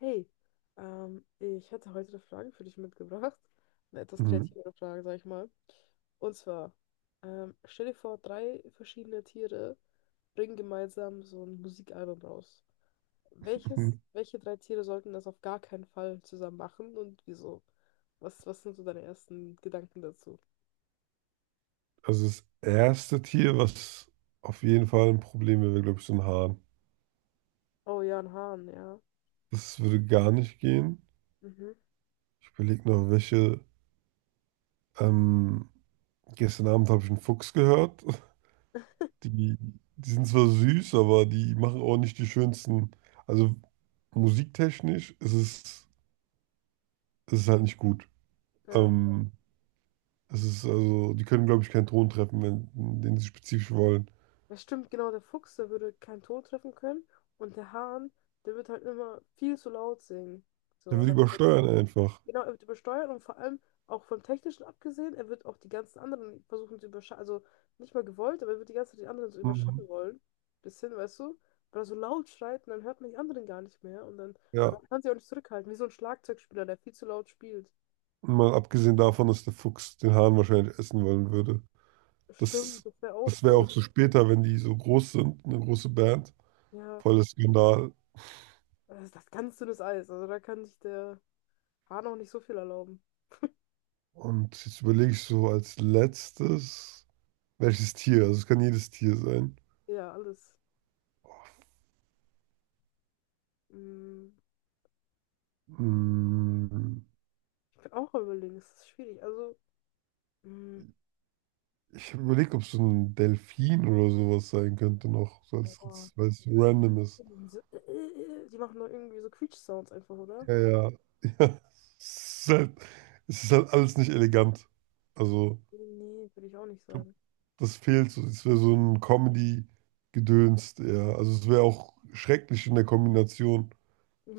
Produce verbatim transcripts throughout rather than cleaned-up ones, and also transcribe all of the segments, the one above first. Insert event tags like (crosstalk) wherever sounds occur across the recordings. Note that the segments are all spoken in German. Hey, ähm, ich hätte heute eine Frage für dich mitgebracht. Eine etwas Mhm. kreativere Frage, sag ich mal. Und zwar, ähm, stell dir vor, drei verschiedene Tiere bringen gemeinsam so ein Musikalbum raus. Welches, Mhm. welche drei Tiere sollten das auf gar keinen Fall zusammen machen und wieso? Was, was sind so deine ersten Gedanken dazu? Also das erste Tier, was auf jeden Fall ein Problem wäre, glaube ich, so ein Hahn. Oh ja, ein Hahn, ja. Das würde gar nicht gehen. Mhm. Ich überlege noch, welche. Ähm, gestern Abend habe ich einen Fuchs gehört. (laughs) Die, die sind zwar süß, aber die machen auch nicht die schönsten. Also musiktechnisch ist es, ist es halt nicht gut. Ja, Ähm, es ist also, die können, glaube ich, keinen Ton treffen, wenn, den sie spezifisch wollen. das stimmt, genau, der Fuchs, der würde keinen Ton treffen können und der Hahn, der wird halt immer viel zu laut singen. Dann So, wird ne? übersteuern einfach. Genau, er wird übersteuert und vor allem auch vom Technischen abgesehen, er wird auch die ganzen anderen versuchen zu überschatten, also nicht mal gewollt, aber er wird die ganze Zeit die anderen so überschatten Mhm. wollen. Bisschen, weißt du? Weil er so laut schreit und dann hört man die anderen gar nicht mehr und dann Ja. man kann sie auch nicht zurückhalten, wie so ein Schlagzeugspieler, der viel zu laut spielt. Mal abgesehen davon, dass der Fuchs den Hahn wahrscheinlich essen wollen würde. Stimmt, Das, das wäre auch das wäre auch doof. so später, wenn die so groß sind, eine große Band. Ja, Voller Skandal. das ist das ganz dünnes Eis, also da kann sich der Hahn auch nicht so viel erlauben. Und jetzt überlege ich so als letztes, welches Tier? Also es kann jedes Tier sein. Ja, alles. Mm, Hm, Ich bin auch am überlegen, es ist schwierig. Also, mm, ich überlege, ob es so ein Delfin oder sowas sein könnte noch, so boah. als, weil es random ist. Irgendwie so, äh, äh, äh, die machen doch irgendwie so Quietsch-Sounds einfach, oder? Ja, ja. (laughs) Ja. Es ist halt, es ist halt alles nicht elegant. Also. Nee, würde ich auch nicht sagen. Das fehlt so. Es wäre so ein Comedy-Gedöns eher. Also es wäre auch schrecklich in der Kombination.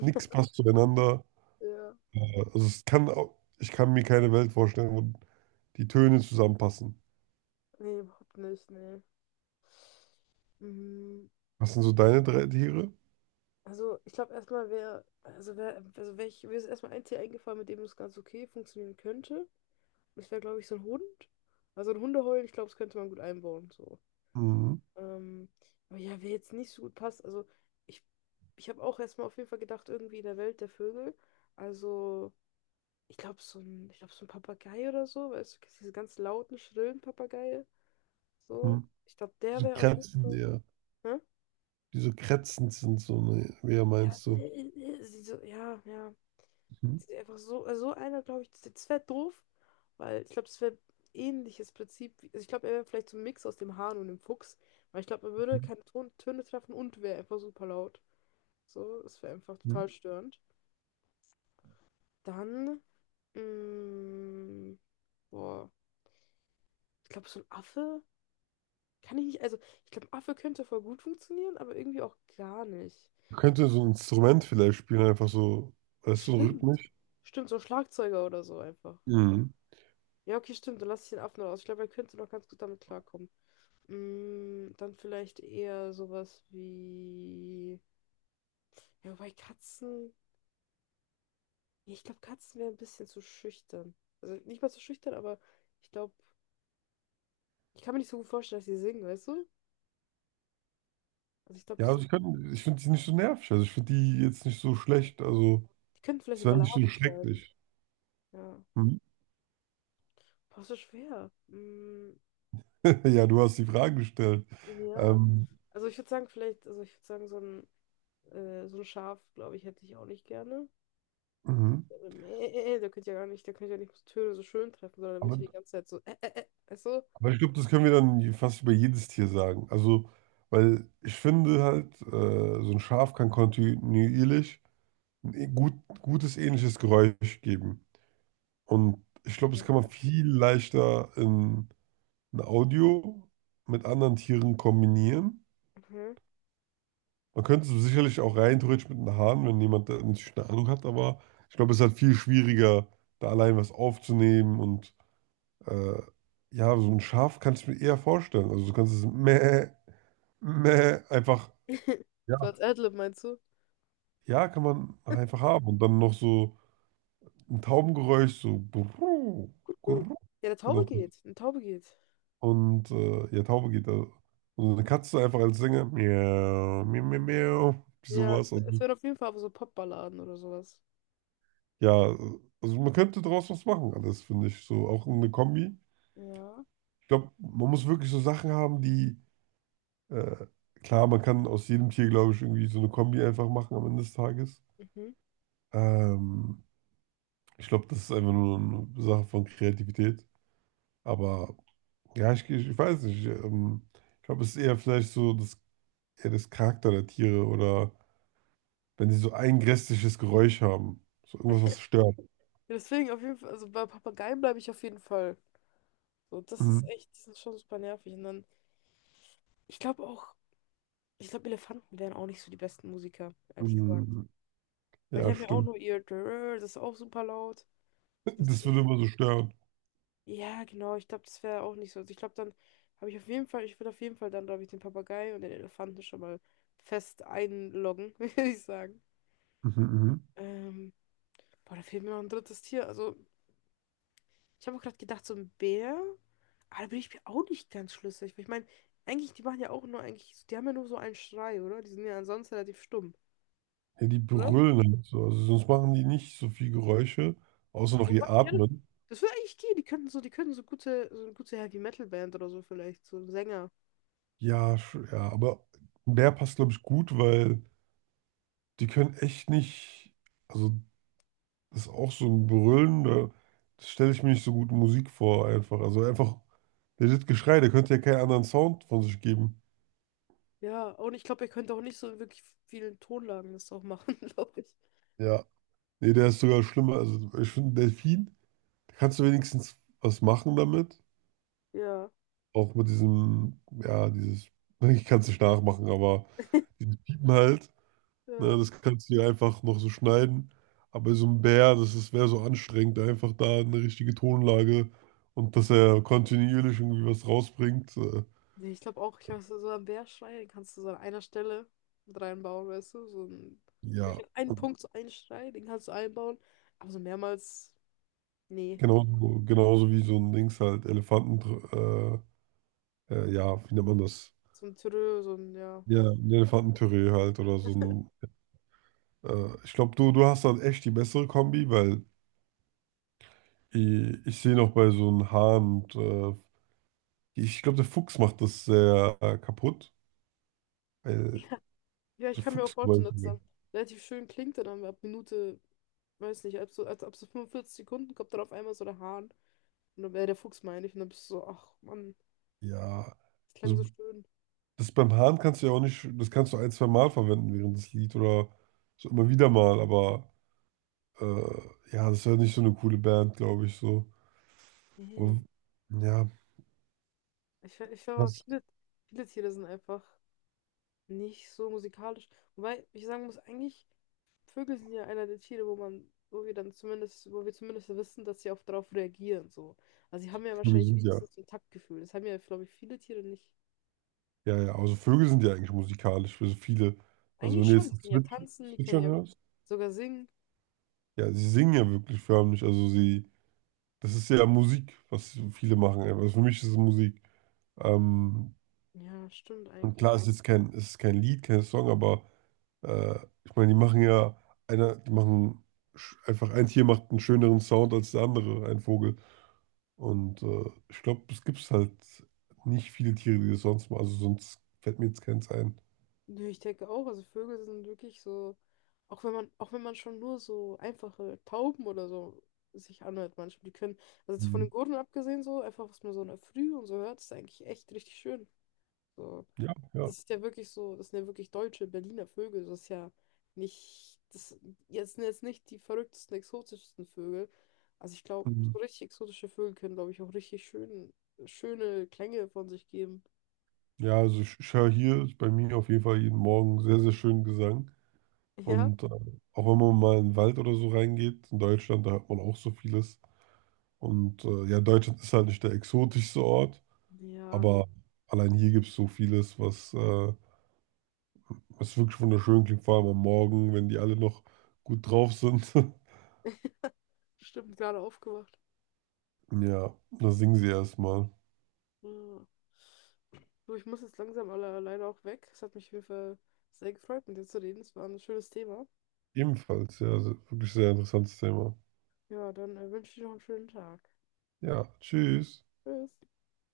Nichts passt zueinander. Ja. Äh, Also es kann auch, ich kann mir keine Welt vorstellen, wo die Töne zusammenpassen. Nee, überhaupt nicht, nee. Mm. Was sind so deine drei Tiere? Also, ich glaube erstmal wäre, also wäre, also wär ich, mir ist erstmal ein Tier eingefallen, mit dem es ganz okay funktionieren könnte. Das wäre, glaube ich, so ein Hund. Also ein Hundeheulen, ich glaube, das könnte man gut einbauen. So. Mhm. Ähm, aber ja, wer jetzt nicht so gut passt, also ich, ich habe auch erstmal auf jeden Fall gedacht, irgendwie in der Welt der Vögel. Also, ich glaube, so ein, ich glaube, so ein Papagei oder so, weißt du, kennst du diese ganz lauten, schrillen Papageien. So, Mhm. ich glaube, Die der so wäre auf jeden kratzen Fall. eher. Hä? Die so kratzend sind, so, ne, wer Ja, meinst du? äh, äh, sie so, ja, ja. Mhm. Sie sind einfach so, also so einer, glaube ich, das, das wäre doof, weil ich glaube, das wäre ähnliches Prinzip. Wie- Also ich glaube, er wäre vielleicht so ein Mix aus dem Hahn und dem Fuchs, weil ich glaube, man würde Mhm. keine Ton Töne treffen und wäre einfach super laut. So, das wäre einfach Mhm. total störend. Dann, mh, boah, ich glaube, so ein Affe kann ich nicht, also ich glaube, ein Affe könnte voll gut funktionieren, aber irgendwie auch gar nicht. Man könnte so ein Instrument vielleicht spielen, einfach so, weißt du, Stimmt. rhythmisch. Stimmt, so ein Schlagzeuger oder so einfach. Mhm. Ja, okay, stimmt, dann lasse ich den Affen raus. Ich glaube, er könnte noch ganz gut damit klarkommen. Mm, dann vielleicht eher sowas wie. Ja, wobei Katzen. Ja, ich glaube, Katzen wären ein bisschen zu schüchtern. Also nicht mal zu schüchtern, aber ich glaube, ich kann mir nicht so gut vorstellen, dass sie singen, weißt du? Also ich glaube, Ja, die also sind. ich, kann- ich finde die nicht so nervig. Also ich finde die jetzt nicht so schlecht. Ja, Also. die könnten vielleicht Ist so ja nicht so Balladen schreiben. schrecklich. Ja. Mhm. Boah, so schwer. Mm, (laughs) Ja, du hast die Frage gestellt. ja. Ähm, Also ich würde sagen, vielleicht, also ich würde sagen, so ein, äh, so ein Schaf, glaube ich, hätte ich auch nicht gerne. (laughs) mhm. Äh, Mäh, der könnte ja gar nicht, der könnte ja nicht so Töne so schön treffen, sondern der wird ja die aber, ganze Zeit so, äh, äh, äh, weißt du? aber ich glaube, das können wir dann je- fast über jedes Tier sagen. Also, weil ich finde halt, äh, so ein Schaf kann kontinuierlich ein e- gut, gutes ähnliches Geräusch geben. Und ich glaube, das kann man Ja. viel leichter in ein Audio mit anderen Tieren kombinieren. Mhm. Man könnte es sicherlich auch rein theoretisch mit den Haaren, wenn jemand da natürlich eine Ahnung hat, aber ich glaube, es ist halt viel schwieriger, da allein was aufzunehmen und äh, ja, so ein Schaf kann ich mir eher vorstellen. Also du kannst es meh, meh, einfach, (laughs) ja, So als Adlib meinst du? ja, kann man einfach haben und dann noch so ein Taubengeräusch, so gurru, (laughs) gurru, Ja, der Taube noch. geht. Eine Taube geht. Und äh, ja, Taube geht da. Und eine Katze einfach als Sänger, miau, miau, miau, miau, Ja, sowas. es Also, es wären auf jeden Fall aber so Popballaden oder sowas. ja, also man könnte draus was machen, alles finde ich so. Auch eine Kombi. Ja. Ich glaube, man muss wirklich so Sachen haben, die, äh, klar, man kann aus jedem Tier, glaube ich, irgendwie so eine Kombi einfach machen am Ende des Tages. Mhm. Ähm, ich glaube, das ist einfach nur eine Sache von Kreativität. Aber ja, ich, ich, ich weiß nicht. Ähm, ich glaube, es ist eher vielleicht so das, eher das Charakter der Tiere oder wenn sie so ein grässliches Geräusch haben. So irgendwas, was stört. Ja, deswegen auf jeden Fall, also bei Papageien bleibe ich auf jeden Fall. So, das ist Mhm. echt, die sind schon super nervig. Und dann, ich glaube auch, ich glaube, Elefanten wären auch nicht so die besten Musiker, ehrlich gesagt. Mhm. Weil die Ja, haben ja auch stimmt. nur ihr, das ist auch super laut. (laughs) Das, Das würde immer so stören. ja, genau, ich glaube, das wäre auch nicht so. Also ich glaube, dann habe ich auf jeden Fall, ich würde auf jeden Fall dann, glaube ich, den Papagei und den Elefanten schon mal fest einloggen, (laughs) würde ich sagen. Mhm, mhm. Ähm, boah, da fehlt mir noch ein drittes Tier. Also, ich habe auch gerade gedacht, so ein Bär. Aber da bin ich mir auch nicht ganz schlüssig. Weil ich meine, eigentlich, die machen ja auch nur eigentlich, die haben ja nur so einen Schrei, oder? Die sind ja ansonsten relativ stumm, Ja, die oder? brüllen halt so. Also sonst machen die nicht so viel Geräusche, außer noch Wobei, ihr ja, Atmen. das würde eigentlich gehen. Die könnten so, die könnten so gute, so eine gute Heavy Metal Band oder so vielleicht, so ein Sänger. Ja, sch- ja, aber der passt, glaube ich, gut, weil die können echt nicht. Also, das ist auch so ein Brüllen, da, das stelle ich mir nicht so gut in Musik vor, einfach. Also, einfach, der das Geschrei, der könnte ja keinen anderen Sound von sich geben. Ja, und ich glaube, er könnte auch nicht so in wirklich vielen Tonlagen das auch machen, (laughs) glaube ich. Ja. Nee, der ist sogar schlimmer. Also, ich finde, Delfin, da kannst du wenigstens was machen damit. Ja, Auch mit diesem, ja, dieses, (laughs) ich kann es nicht nachmachen, aber dieses Piepen halt. Ne, ja. das kannst du ja einfach noch so schneiden. Aber so ein Bär, das ist, wäre so anstrengend, einfach da eine richtige Tonlage und dass er kontinuierlich irgendwie was rausbringt. Äh, Nee, ich glaube auch, ich glaube, so so einen Bärschrei, den kannst du so an einer Stelle mit reinbauen, weißt du? So einen, ja, wirklich an einen und Punkt so einen Schrei, den kannst du einbauen. Aber so mehrmals, nee. genauso, genauso wie so ein Dings halt, Elefanten, äh, äh, ja, wie nennt man das? So ein Türö, so ein, ja. Ja, ein Elefantentüree halt oder so ein. Äh, ich glaube, du, du hast dann echt die bessere Kombi, weil ich, ich sehe noch bei so einem Hahn und äh, ich glaube, der Fuchs macht das sehr äh, kaputt. Weil Ja. Ja, ich so kann mir auch Fuchs vorstellen, dass es dann relativ schön klingt und dann ab Minute, weiß nicht, ab so, als ab so fünfundvierzig Sekunden kommt dann auf einmal so der Hahn. Und dann, wäre der Fuchs meine ich. Und dann bist du so, ach Mann, ja, das klang so also schön. das beim Hahn kannst du ja auch nicht, das kannst du ein, zwei Mal verwenden während des Lied oder so immer wieder mal, aber äh, ja, das ist ja nicht so eine coole Band, glaube ich, so. Nee. Aber ja, Ich, ich glaube, was? viele, viele Tiere sind einfach nicht so musikalisch. Wobei ich sagen muss, eigentlich. Vögel sind ja einer der Tiere, wo man, wo wir dann zumindest, wo wir zumindest wissen, dass sie auch darauf reagieren, so. Also sie haben ja Vögel wahrscheinlich sind ja, wenigstens so ein Taktgefühl. Das haben ja, glaube ich, viele Tiere nicht. ja, ja, also Vögel sind ja eigentlich musikalisch für so viele. Also wenn Eigentlich du schon, die jetzt können ja Zwitsch tanzen, die können Zwitschern ja hörst, sogar singen. ja, sie singen ja wirklich förmlich, also sie, das ist ja Musik, was viele machen, also für mich ist es Musik. Ähm, Ja, stimmt und eigentlich. klar, es ist jetzt kein, es ist kein Lied, kein Song, aber Äh, ich meine, die machen ja einer, die machen sch- einfach ein Tier macht einen schöneren Sound als der andere, ein Vogel. Und äh, ich glaube, es gibt halt nicht viele Tiere, die das sonst machen. Also sonst fällt mir jetzt keins ein. Nö, ich denke auch, also Vögel sind wirklich so, auch wenn man, auch wenn man schon nur so einfache Tauben oder so sich anhört manchmal, die können, also jetzt von den Mhm. Gurren abgesehen so, einfach was man so in der Früh und so hört, ist eigentlich echt richtig schön. So. Ja, ja. Das ist ja wirklich so, das sind ja wirklich deutsche Berliner Vögel. Das ist ja nicht, das jetzt sind jetzt nicht die verrücktesten, exotischsten Vögel. Also ich glaube, so Mhm. richtig exotische Vögel können, glaube ich, auch richtig schön, schöne Klänge von sich geben. Ja, also ich, ich höre hier bei mir auf jeden Fall jeden Morgen sehr, sehr schönen Gesang. Ja? Und äh, auch wenn man mal in den Wald oder so reingeht, in Deutschland, da hört man auch so vieles. Und äh, ja, Deutschland ist halt nicht der exotischste Ort, Ja, aber allein hier gibt es so vieles, was äh, es ist wirklich wunderschön, klingt vor allem am Morgen, wenn die alle noch gut drauf sind. (laughs) stimmt, gerade aufgewacht. Ja, da singen sie erstmal. Ja. Du, ich muss jetzt langsam alle, leider auch weg. Es hat mich auf jeden Fall sehr gefreut, mit dir zu reden. Es war ein schönes Thema. Ebenfalls, ja, se- wirklich sehr interessantes Thema. Ja, dann äh, wünsche ich dir noch einen schönen Tag. Ja, tschüss. Tschüss.